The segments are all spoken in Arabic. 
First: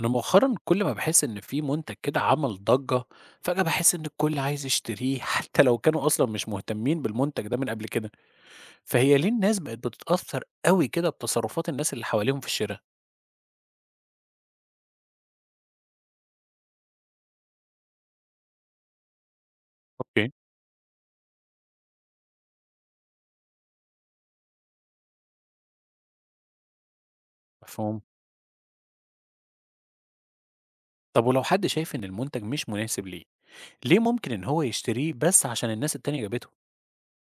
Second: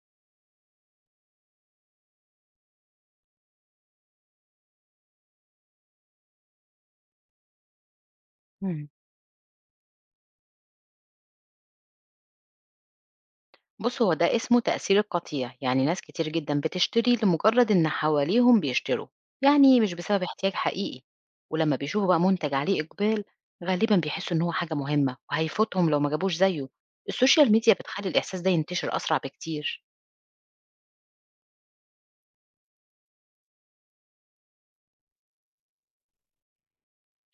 أنا مؤخرا كل ما باحس إن في منتج كده عمل ضجة، فجأة باحس إن الكل عايز يشتريه حتى لو كانوا أصلًا مش مهتمين بالمنتج ده من قبل كده، إمم. فهي ليه الناس بقت بتتأثر أوي كده بتصرفات الناس اللي حواليهم في الشرا؟ بُص، هو ده اسمه تأثير القطيع، يعني ناس كتير جدًا بتشتري لمجرد إن حواليهم بيشتروا، يعني مش بسبب أوكي. احتياج حقيقي. ولمّا بيشوفوا بقى منتج عليه إقبال، غالبًا بيحسوا إن هو حاجة مهمة وهيفوتهم لو ما جابوش زيه. السوشيال ميديا مفهوم. بتخلّي الإحساس ده ينتشر أسرع بكتير. طب ولو حد شايف إن المنتج مش مناسب ليه، ليه ممكن إن هو يشتريه بس عشان الناس التانية جابته؟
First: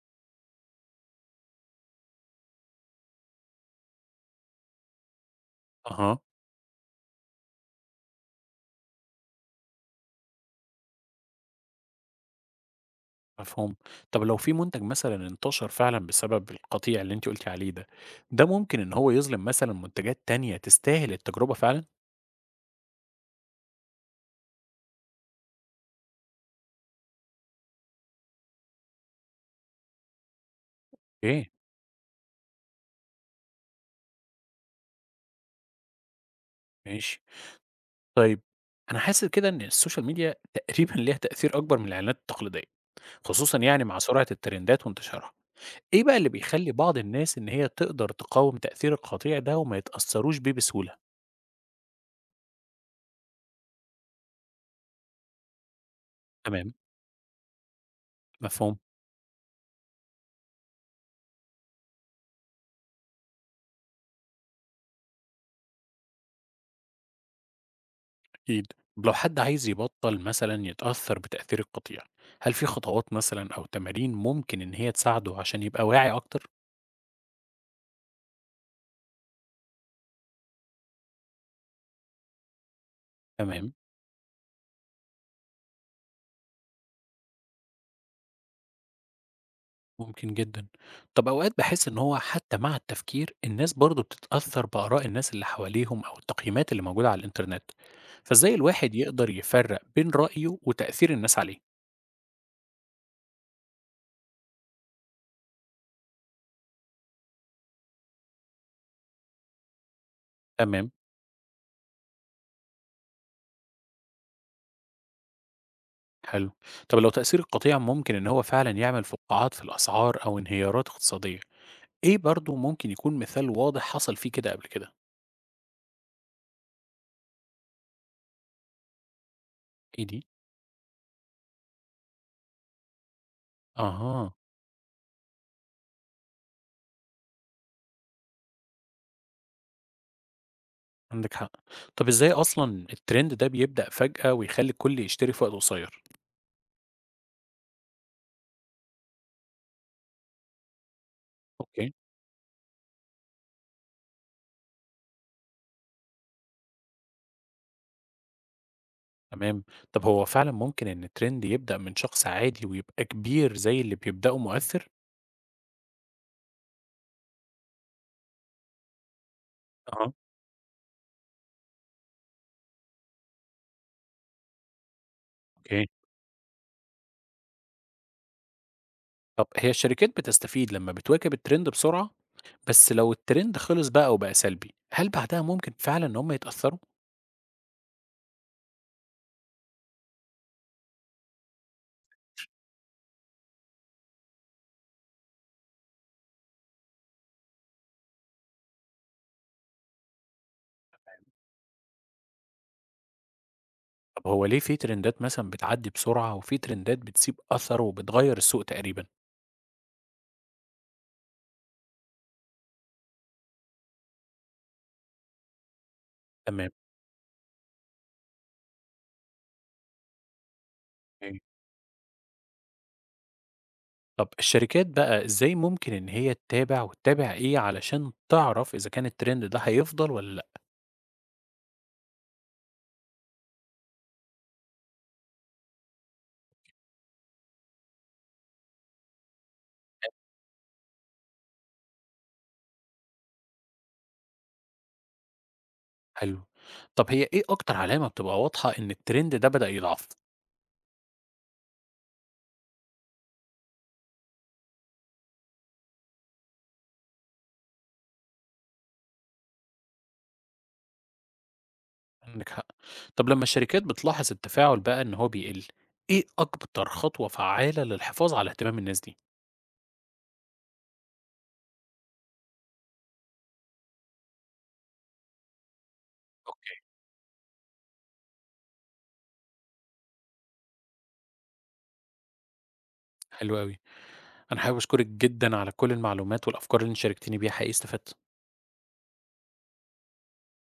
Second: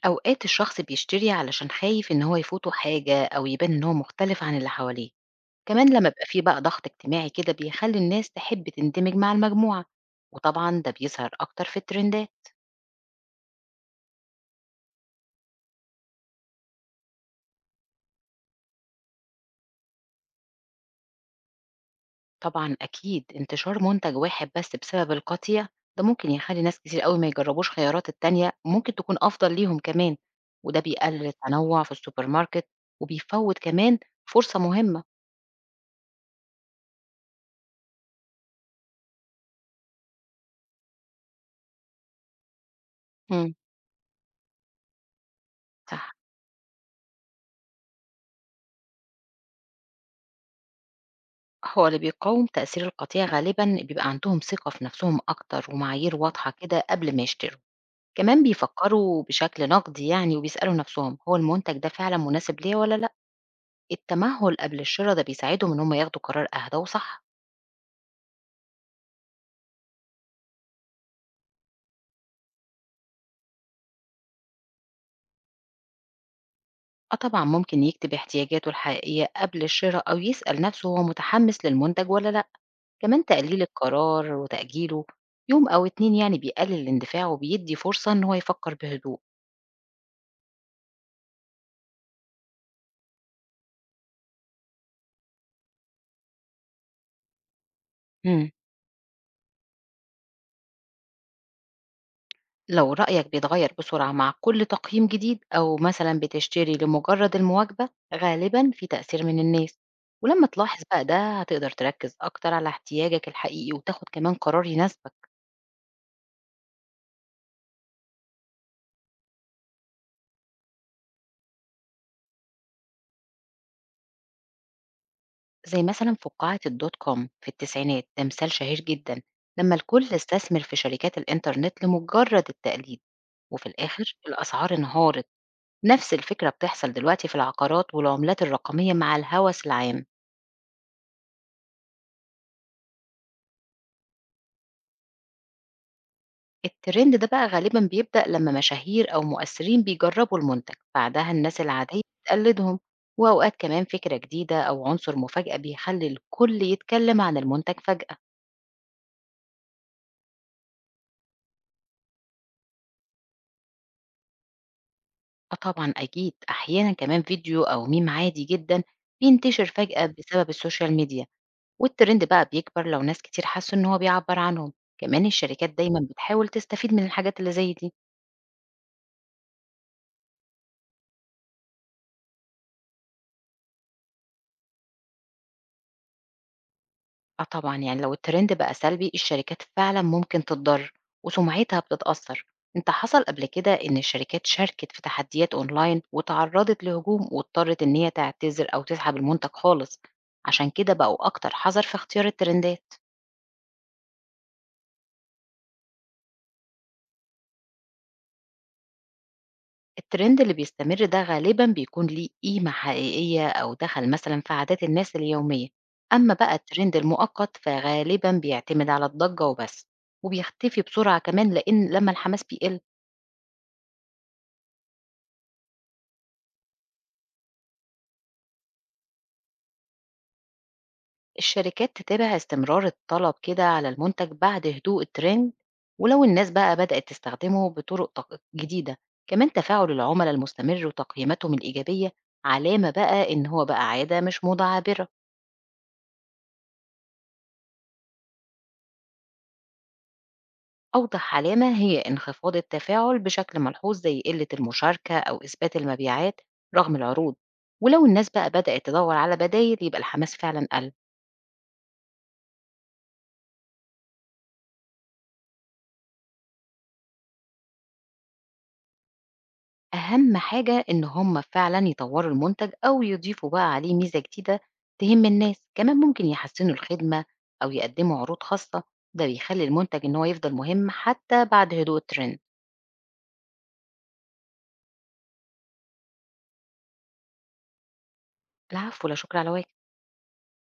أوقات الشخص بيشتري علشان خايف إن هو يفوته حاجة أو يبان إن هو مختلف عن اللي حواليه، كمان لمّا أها، يبقى في بقى ضغط اجتماعي كده بيخلّي الناس تحب تندمج مع المجموعة، وطبعًا ده بيظهر أكتر في الترندات. مفهوم. طب لو في منتج مثلًا انتشر فعلًا بسبب القطيع اللي أنتِ قلتِ عليه ده، ده ممكن إن هو يظلم مثلًا منتجات تانية تستاهل التجربة فعلًا؟ طبعًا أكيد، انتشار منتج واحد بس بسبب القطيع، ده ممكن يخلّي ناس كتير أوي ما يجربوش خيارات التانية ممكن تكون أفضل ليهم كمان، وده بيقلل أوكي، التنوع في السوبر ماركت، وبيفوّت كمان فرصة مهمة. ماشي. طيب، أنا حاسس كده إن السوشيال ميديا تقريبًا ليها تأثير أكبر من الإعلانات التقليدية، إمم. خصوصًا يعني مع سرعة الترندات وانتشارها. إيه صح. بقى اللي بيخلّي بعض الناس إن هي تقدر تقاوم تأثير القطيع ده وما يتأثّروش بيه بسهولة؟ هو اللي بيقاوم تأثير القطيع غالبًا بيبقى عندهم ثقة في نفسهم أكتر ومعايير واضحة تمام، كده قبل ما يشتروا. كمان مفهوم، بيفكروا بشكل نقدي يعني، وبيسألوا نفسهم هو المنتج ده فعلًا مناسب ليّا والّا لأ؟ التمهل قبل الشرا ده بيساعدهم إن هم ياخدوا قرار أهدى وصح. أكيد. طب لو حد عايز يبطّل مثلًا يتأثّر بتأثير القطيع، هل في خطوات مثلًا أو تمارين ممكن إن هي تساعده عشان يبقى واعي أكتر؟ آه طبعًا، ممكن يكتب احتياجاته الحقيقية قبل الشراء أو يسأل نفسه هو متحمس للمنتج والّا لأ. كمان تقليل تمام. القرار وتأجيله يوم أو 2 يعني بيقلل الاندفاع وبيدّي فرصة إن هو يفكر بهدوء. ممكن جدًا. طب أوقات باحس إن هو حتى مع التفكير، الناس برضه بتتأثّر بآراء الناس اللي حواليهم أو التقييمات اللي موجودة على الإنترنت، إمم. فإزاي الواحد يقدر يفرّق بين رأيه وتأثير الناس عليه؟ لو رأيك بيتغير بسرعة مع كل تقييم جديد أو مثلًا بتشتري لمجرد المواجبة، غالبًا في تأثير من الناس. ولمّا تلاحظ تمام، بقى ده، هتقدر تركز أكتر على احتياجك الحقيقي وتاخد كمان قرار يناسبك. حلو. طب لو تأثير القطيع ممكن إن هو فعلًا يعمل فقاعات في الأسعار أو انهيارات اقتصادية، إيه برضه ممكن يكون مثال واضح حصل فيه كده قبل كده؟ زي مثلا فقاعة الدوت كوم في التسعينات، ده مثال شهير جدا. لما الكل إيه دي؟ استثمر في شركات الإنترنت لمجرد التقليد، وفي الآخر أها، الأسعار انهارت. نفس الفكرة بتحصل دلوقتي في العقارات والعملات الرقمية مع الهوس العام. عندِك حق. طب إزاي أصلًا الtrend ده بيبدأ فجأة ويخلّي الكل يشتري في وقت قصير؟ الترند ده بقى غالبا بيبدأ لما مشاهير أو مؤثرين بيجربوا المنتج، بعدها الناس أوكي. العادية بتقلدهم. وأوقات كمان فكرة جديدة أو عنصر مفاجأة بيخلي الكل يتكلم عن المنتج فجأة. تمام. طب هو فعلا ممكن ان الترند يبدأ من شخص عادي ويبقى كبير زي اللي بيبدأه مؤثر؟ آه طبعًا أكيد، أحيانًا كمان فيديو أو meme عادي جدًا بينتشر فجأة أها. بسبب السوشيال ميديا، والtrend بقى بيكبر لو ناس كتير حسوا إن هو بيعبّر عنهم. كمان الشركات أوكي. دايمًا بتحاول تستفيد من الحاجات اللي زي دي. طب هي الشركات بتستفيد لما بتواكب الترند بسرعة، بس لو الترند خلص بقى وبقى سلبي هل بعدها ممكن فعلا ان هم يتأثروا؟ آه طبعًا، يعني لو الtrend بقى سلبي الشركات فعلًا ممكن تتضرر وسمعتها بتتأثر. أنت حصل قبل كده إن الشركات شاركت في تحديات أونلاين واتعرضت لهجوم، واضطرت إن هي تعتذر أو تسحب المنتج خالص، عشان كده بقوا أكتر حذر في اختيار الترندات. طب هو ليه في ترندات مثلا بتعدي بسرعة وفي ترندات بتسيب أثر وبتغير السوق تقريبا؟ الترند اللي بيستمر ده غالبا بيكون ليه قيمة حقيقية أو دخل مثلا في عادات الناس اليومية. أما بقى تمام. الترند المؤقت فغالبا بيعتمد على الضجة وبس، وبيختفي بسرعة أوكي. كمان لأن لما الحماس بيقل. طب الشركات بقى ازاي ممكن ان هي تتابع وتتابع ايه علشان تعرف اذا كان الترند ده هيفضل ولا لا؟ الشركات تتابع استمرار الطلب كده على المنتج بعد هدوء الترند، ولو الناس بقى بدأت تستخدمه بطرق جديدة. كمان تفاعل العملاء المستمر وتقييماتهم الإيجابية علامة بقى إن هو بقى عادة مش متعابرة. حلو. طب هي إيه أكتر علامة بتبقى واضحة إن الtrend ده بدأ يضعف؟ أوضح علامة هي انخفاض التفاعل بشكل ملحوظ، زي قلة المشاركة أو إثبات المبيعات رغم العروض. ولو الناس بقى بدأت تدور على بدايل، يبقى الحماس فعلا قل. عندِك حق. طب لمّا الشركات بتلاحظ التفاعل بقى إن هو بيقل، إيه أكتر خطوة فعّالة للحفاظ على اهتمام الناس دي؟ أهم حاجة إن هم فعلا يطوروا المنتج أو يضيفوا بقى عليه ميزة جديدة تهم الناس. كمان ممكن يحسنوا أوكي. الخدمة أو يقدموا عروض خاصة. ده بيخلي المنتج إن هو يفضل مهم حتى بعد هدوء الترند. حلو أوي. أنا حابب أشكرِك جدًا على كل المعلومات والأفكار اللي أنتِ شاركتيني بيها، حقيقي استفدت. العفو، لا شكر على واجب.